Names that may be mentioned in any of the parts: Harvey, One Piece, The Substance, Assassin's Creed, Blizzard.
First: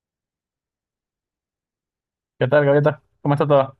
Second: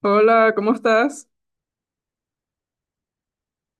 Hola, ¿cómo estás? ¿Qué tal, Gaviota? ¿Cómo está todo?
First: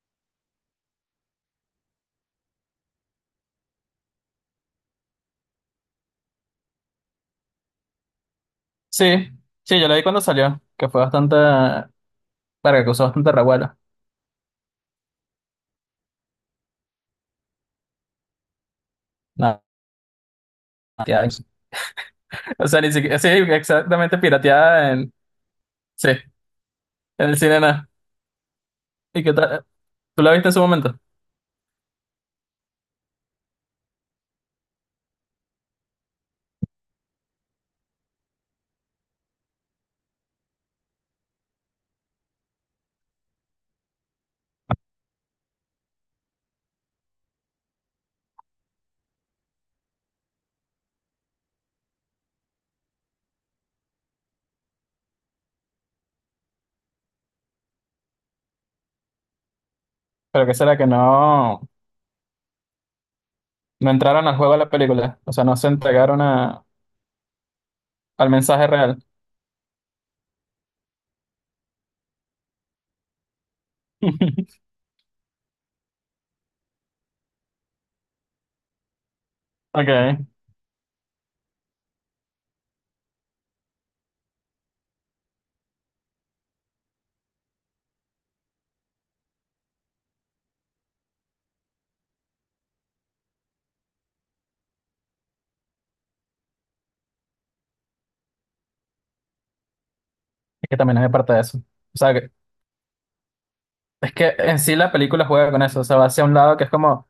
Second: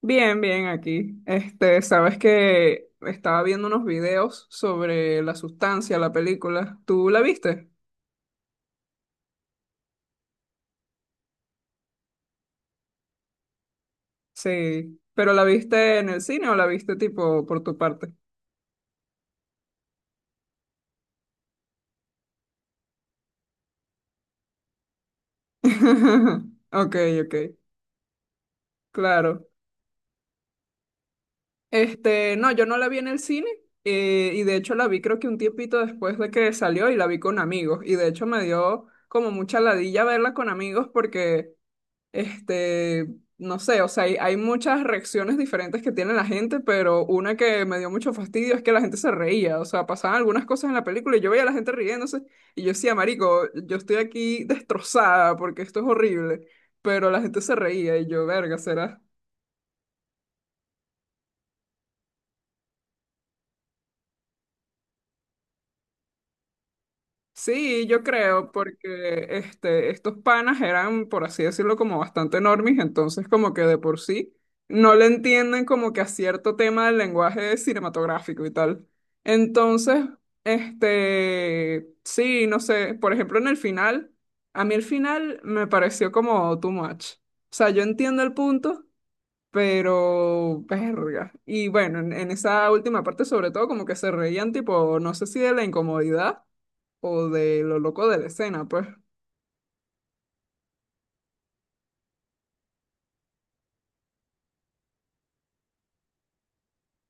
Bien, bien aquí. Sabes que estaba viendo unos videos sobre la sustancia, la película. ¿Tú la viste? Sí, sí, yo la vi cuando salió, que fue bastante, para que causó bastante revuelo. Sí. ¿Pero la viste en el cine o la viste tipo por tu parte? Nada, pirateada. O sea, ni siquiera, sí, exactamente pirateada en, sí, Ok, en ok, el cine nada. ¿Y qué claro. tal? ¿Tú la viste en su momento? No, yo no la vi en el cine, y de hecho la vi creo que un tiempito después de que salió y la vi con amigos, y de hecho me dio como mucha ladilla verla con amigos porque, Este, no sé, o sea, hay muchas reacciones diferentes que tiene la gente, pero una que me dio mucho fastidio es que la gente se reía, o sea, pasaban algunas cosas en la película y yo veía a la gente riéndose y yo decía, marico, yo estoy aquí destrozada porque esto es horrible, pero la gente se reía y yo, verga, será. Pero qué será que no, no entraron al juego de la película, o sea, no se entregaron a- Sí, yo al creo, mensaje real. porque estos panas eran, por así decirlo, como bastante normis, entonces como que de por sí no le entienden como que a cierto tema del lenguaje cinematográfico y tal. Ok, Entonces, es sí, no sé, por ejemplo, en el final, a mí el final me pareció como too much. O sea, yo entiendo el punto, pero verga. Y bueno, en esa última parte sobre todo como que se reían tipo, no sé si de la incomodidad o de lo loco de la escena, pues. que también es de parte de eso. O sea, que- es que en sí la película juega con eso, o sea, va hacia un lado que es como.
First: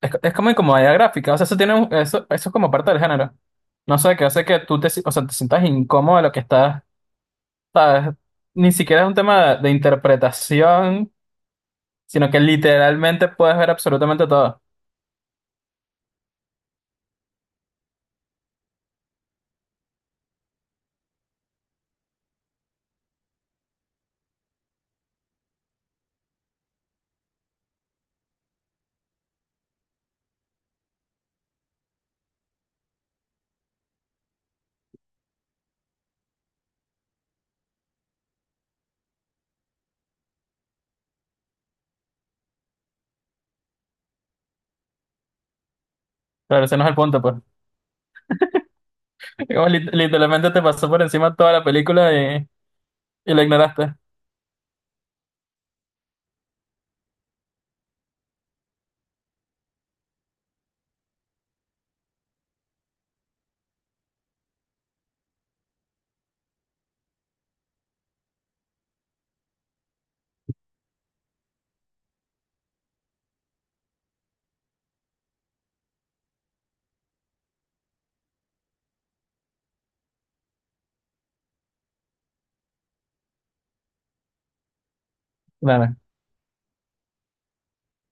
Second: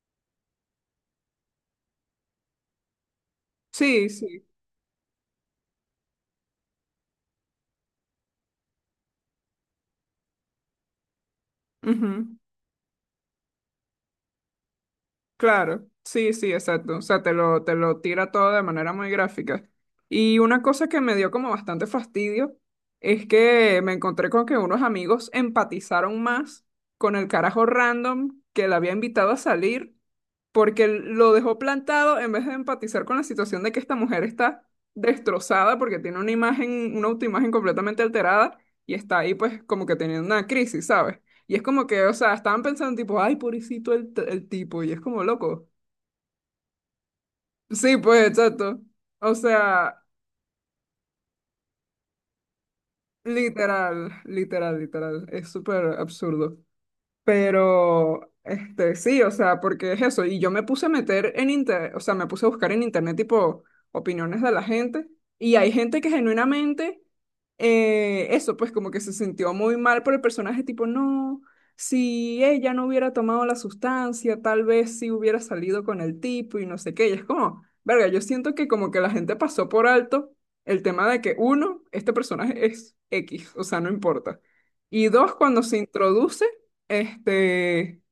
Es como incomodidad gráfica, o sea, eso tiene un- eso es como parte del género. No Sí, sé, que hace sí. que tú te, si- o sea, te sientas incómodo de lo que estás, sabes, ni siquiera es un tema de interpretación, sino Ujú. que literalmente puedes ver absolutamente todo. Claro. Sí, sí, exacto. O sea, te lo tira todo de manera muy gráfica. Y una cosa que me dio como bastante fastidio es que me encontré con que unos amigos empatizaron más con el carajo random que la había invitado a salir porque lo dejó plantado en vez de empatizar con la situación de que esta mujer está destrozada porque tiene una imagen, una autoimagen completamente alterada y está ahí pues como que teniendo una crisis, ¿sabes? Y es como que, o sea, estaban pensando tipo, ay, pobrecito el tipo, y es como loco. Pero ese no es el punto, pues. Sí, pues, exacto. O Como lit- sea, literalmente te pasó por encima toda la película y, y la ignoraste. literal, literal, literal, es súper absurdo. Pero, sí, o sea, porque es eso. Y yo me puse a meter en internet, o sea, me puse a buscar en internet tipo opiniones de la gente. Y hay gente que genuinamente, eso, pues como que se sintió muy mal por el personaje, tipo, no, si ella no hubiera tomado la sustancia, tal vez sí hubiera salido con el tipo y no sé qué. Y es como, verga, yo siento que como que la gente pasó por alto el tema de que, uno, este personaje es X, o sea, no importa. Y dos, cuando se Claro, introduce este,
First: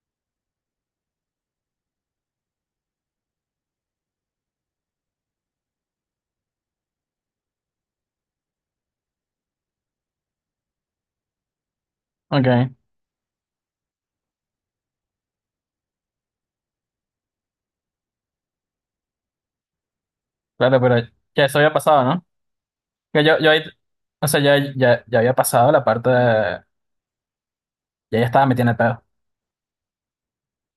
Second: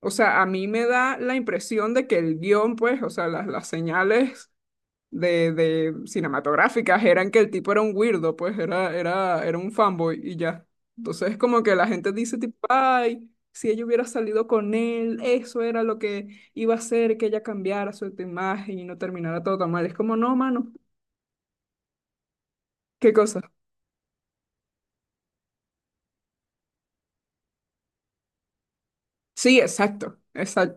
o sea, a mí me da la impresión de que el guión, pues, o sea, las señales de cinematográficas eran que el tipo era un weirdo, pues, era un fanboy y ya. Entonces, como que la gente dice, tipo, ok, ay, si ella hubiera salido con él, eso era lo que iba a hacer que ella cambiara su imagen y no terminara todo tan mal. Es como, no, mano, claro, pero ya eso había pasado, ¿no? qué Que yo cosa. ahí, o sea, ya, ya, ya había pasado la parte de, ya ya estaba metiendo el pedo. Sí, exacto,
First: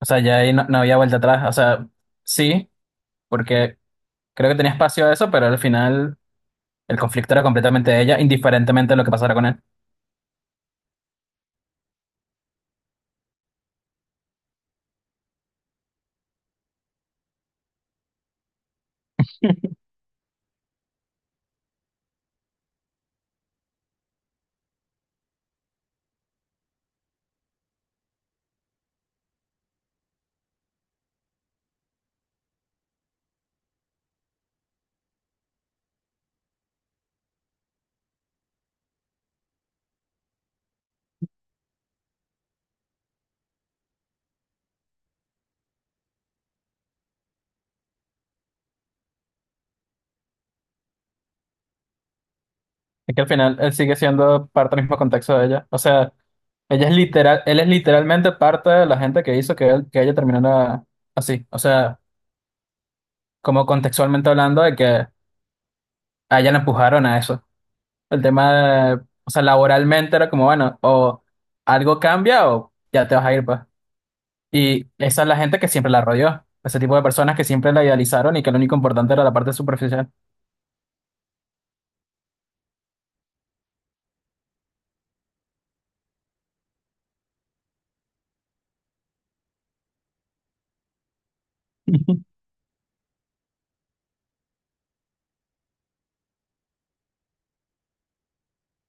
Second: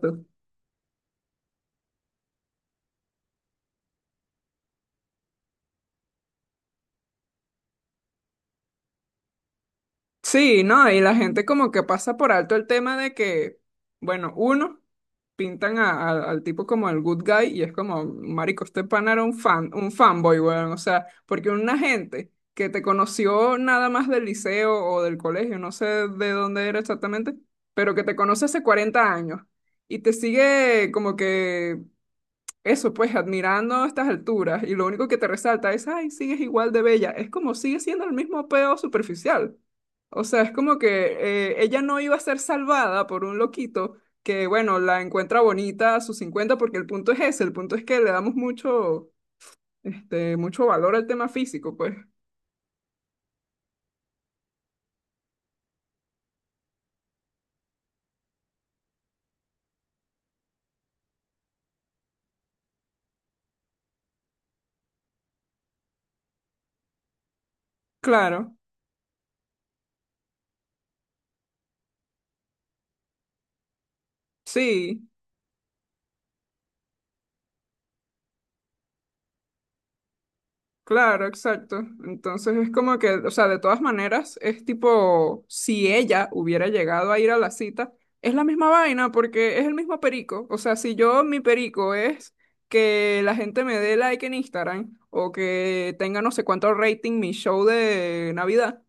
O sea, ya ahí no, no había vuelta atrás, o sea, sí. Porque creo que tenía espacio a eso, pero al final el conflicto era completamente de ella, indiferentemente de lo que pasara con él. Sí, ¿no? Y la gente como que pasa por alto el tema de que, bueno, uno, pintan al tipo como el good guy y es como, marico, este pana era un fan, un fanboy, weón. O sea, porque una gente que te conoció nada más del liceo o del colegio, no sé de dónde era exactamente, pero que te conoce hace 40 años y te sigue como que eso, pues, admirando a estas alturas y lo único que te resalta es, ay, sigues igual de bella. Es como sigue siendo el mismo peo superficial. O sea, es como que ella no iba a ser salvada por un loquito que, bueno, la encuentra bonita a sus 50, porque el punto es ese, el punto es que le damos mucho valor al tema físico, pues. Es que al final él sigue siendo parte del mismo contexto de ella. O sea, ella es literal, él es literalmente parte de la gente que hizo que él, que ella terminara así. O sea, como contextualmente hablando de que a ella la empujaron a eso. El tema Claro, de, o sea, laboralmente era como, bueno, o algo cambia o ya te vas a ir, pues. Y sí. esa es la gente que siempre la rodeó. Ese tipo de personas que siempre la idealizaron y que lo único importante era la parte superficial. Claro, exacto. Entonces es como que, o sea, de todas maneras, es tipo, si ella hubiera llegado a ir a la cita, es la misma vaina porque es el mismo perico. O sea, si yo, mi perico es que la gente me dé like en Instagram o que tenga no sé cuánto rating mi show de Navidad.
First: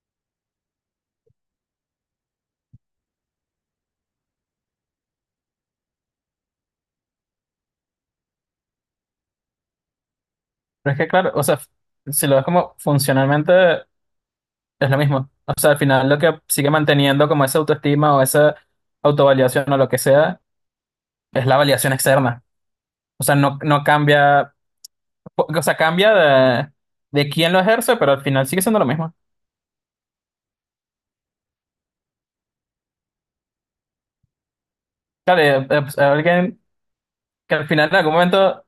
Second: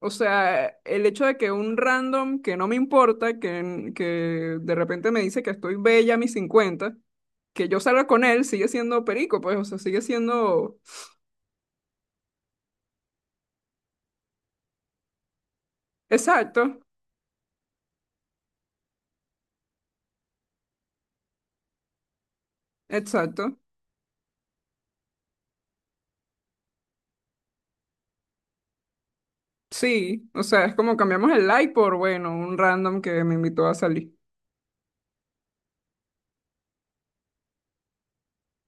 O sea, el hecho de que un random que no me importa, que de repente me dice que estoy bella a mis 50, que yo salga con él, sigue siendo perico, pues, o sea, sigue siendo. Pero es que, claro, o sea, si lo ves como funcionalmente, es lo mismo. O sea, al final lo que sigue Exacto, manteniendo como esa autoestima o esa autovaliación o lo que sea, es la validación externa. O sea, no, exacto. no cambia, o sea, cambia de quién lo ejerce, pero al final sigue siendo lo mismo. Sí, o sea, es como cambiamos el like por, bueno, un random que me invitó a salir. Claro, pues, alguien que al final en algún momento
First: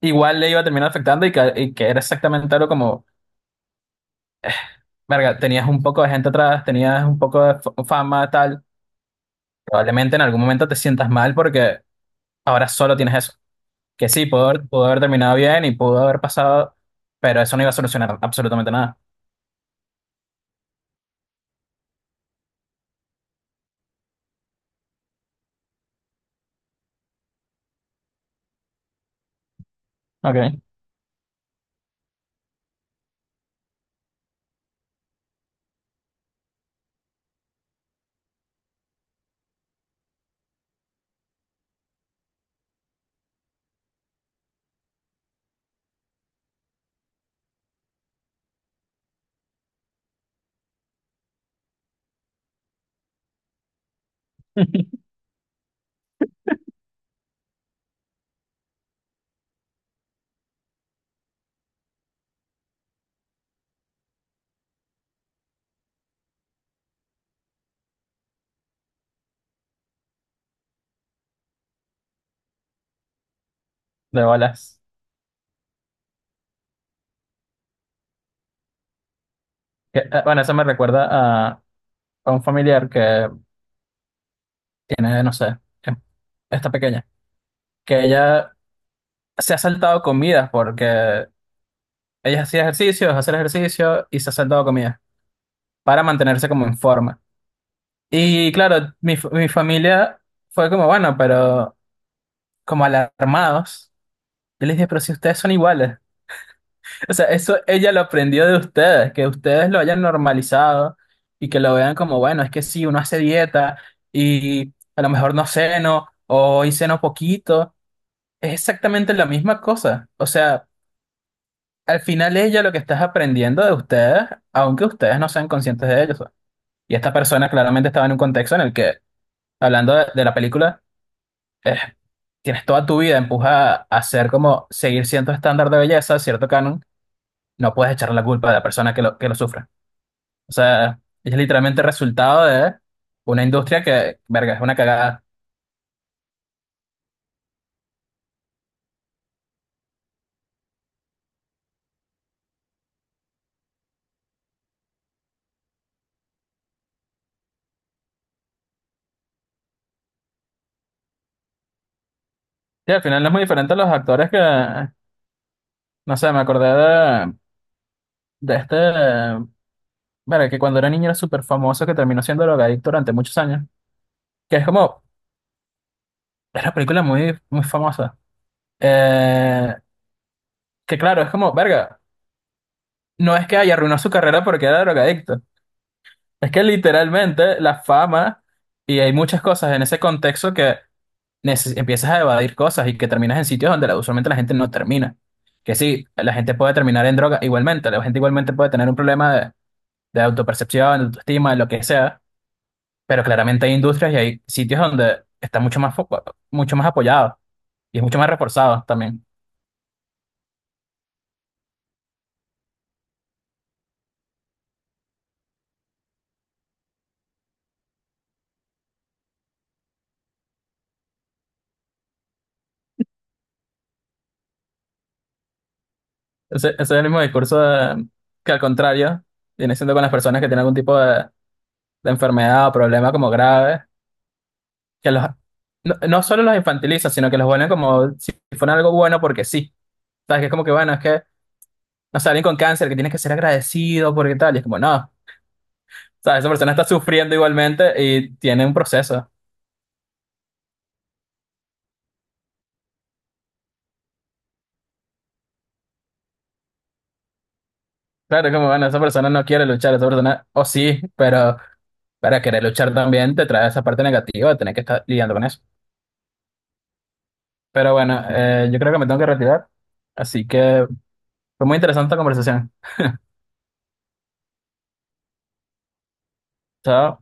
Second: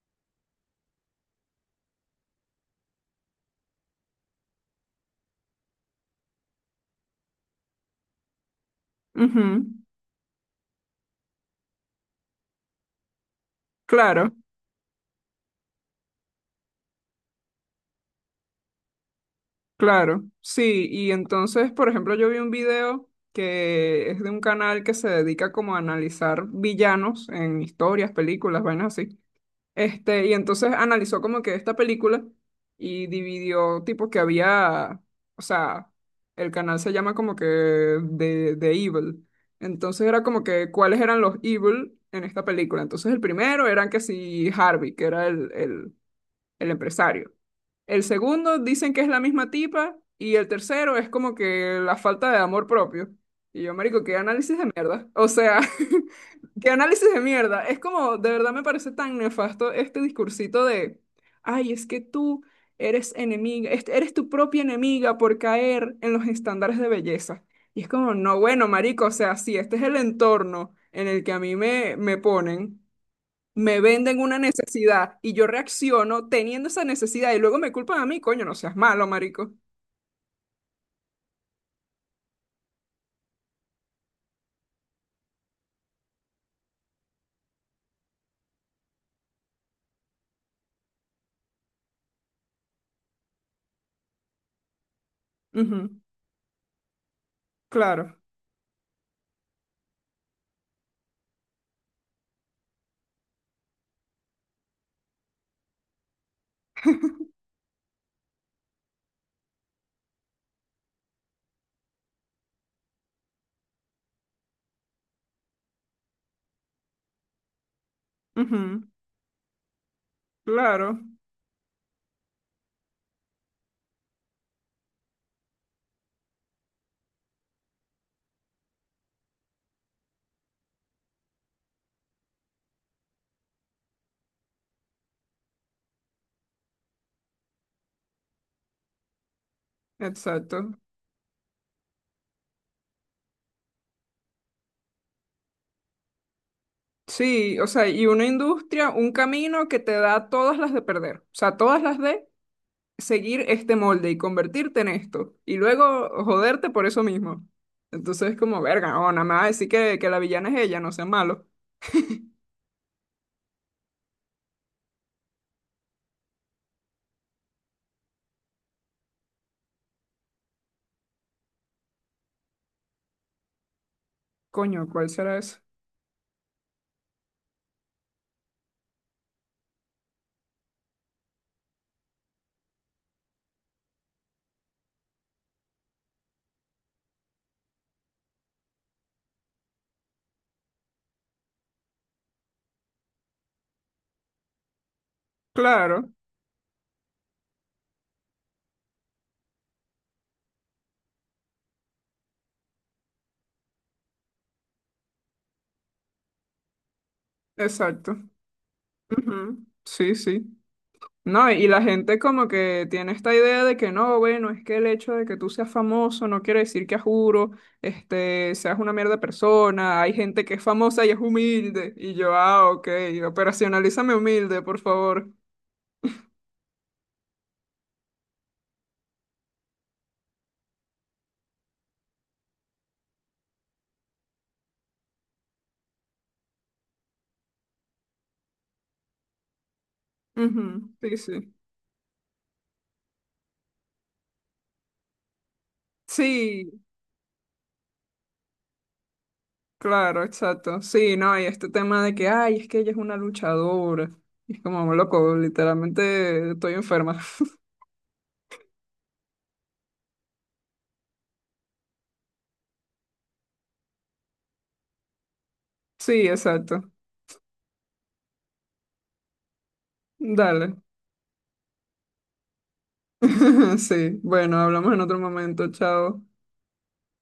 igual le iba a terminar afectando y que era exactamente algo como, verga, tenías un poco de gente atrás, tenías un poco de f- fama, tal. Ujú. Probablemente en algún momento te sientas mal porque ahora solo tienes eso. Que Claro, sí, pudo haber terminado bien y pudo haber pasado, pero eso no iba a solucionar absolutamente nada. claro. Sí, y entonces, por ejemplo, yo vi un video que es de un canal que se dedica como a analizar villanos en historias, películas, vainas así. Y Ok, entonces analizó como que esta película y dividió tipo que había, o sea, el canal se llama como que de Evil. Entonces era como que cuáles eran los Evil en esta película. Entonces el primero eran que si Harvey, que era el empresario. El segundo dicen que es la misma tipa y el tercero es como que la falta de amor propio. Y yo, marico, qué análisis de mierda. O sea, qué análisis de mierda. Es como, de verdad me parece tan nefasto este discursito de, ay, es que tú eres enemiga, eres tu propia enemiga por caer en los estándares de belleza. Y es como, no, bueno, marico, o sea, sí, este es el entorno en el que a mí me, ponen, me venden de una bolas. necesidad y yo reacciono teniendo esa necesidad y luego me culpan a mí, coño, no seas malo, marico. Que, bueno, eso me recuerda a, a un familiar que tiene, no sé, que está pequeña, que ella se ha saltado comidas porque ella hacía ejercicios, hacer ejercicio y se ha saltado comidas Ujú. para mantenerse como en forma. Claro, Y claro, mi, fa- mi familia fue como, bueno, pero como alarmados. Yo les dije, pero si ustedes son iguales. O sea, eso ella lo aprendió de ustedes, que ustedes lo hayan normalizado y que lo vean como, bueno, es que sí, uno hace dieta y a lo mejor no ceno o hoy ceno poquito, es ujú, exactamente la misma cosa. O sea, claro, al final ella lo que está es aprendiendo de ustedes, aunque ustedes no sean conscientes de ello. Y esta persona claramente estaba en un contexto en el que, hablando de la película, eh, tienes toda tu vida, empuja a ser como seguir cierto estándar de belleza, cierto canon, no puedes echar la culpa de la persona que lo sufre. O exacto. sea, es literalmente resultado de una industria que, verga, es una cagada. Sí, o sea, y una industria, un camino que te da todas las de perder, o sea, todas las de seguir este molde y convertirte en esto y luego joderte por eso mismo. Entonces es como, verga, no, nada más decir que, la villana es ella, no sea malo. Y al final no es muy diferente a los actores que, no sé, me acordé de este, verga, que cuando era niño era súper famoso, que terminó siendo drogadicto durante muchos años. Que es Coño, como, ¿cuál será eso? es una película muy, muy famosa. Eh, que claro, es como, verga, no es que haya arruinado su carrera porque era drogadicto. Es que literalmente la fama, y hay muchas cosas en ese contexto que neces- empiezas a evadir cosas y que terminas en sitios donde la- usualmente la gente no termina. Que sí, Claro, la gente puede terminar en droga igualmente, la gente igualmente puede tener un problema de autopercepción, de autoestima, de lo que sea, pero claramente hay industrias y hay sitios donde está mucho más foco, mucho más apoyado y es exacto. mucho más reforzado también. Ujú. Sí, sí. No, y la gente como que tiene esta idea de que no, bueno, es que el hecho de que tú seas famoso no quiere decir que a juro, seas una mierda persona. Hay gente que es famosa y es humilde. Y yo, ah, ok, operacionalízame humilde, por favor. Ese es el mismo discurso de- que al contrario viene siendo con las personas que tienen algún tipo de enfermedad o problema como grave, que los, no, no solo los infantiliza, sino que los vuelven como si fuera algo bueno porque sí. ¿Sabes? Que es como que, bueno, Ujú. es Sí, que sí. no sé, alguien con cáncer que tiene que ser agradecido porque tal, y es como, no, o sea, esa persona Sí, está sufriendo igualmente y tiene un proceso. claro, exacto. Sí, no, y este tema de que, ay, es que ella es una luchadora. Y es como, loco, literalmente estoy enferma. Claro, es como, bueno, esa persona no quiere luchar, esa persona, o sí, pero para querer luchar también te trae esa parte negativa de tener que estar lidiando con eso. Sí, exacto. Pero bueno, yo creo que me tengo que retirar, así Dale. que fue muy interesante la conversación. Sí, bueno, hablamos en otro momento, chao. Chao.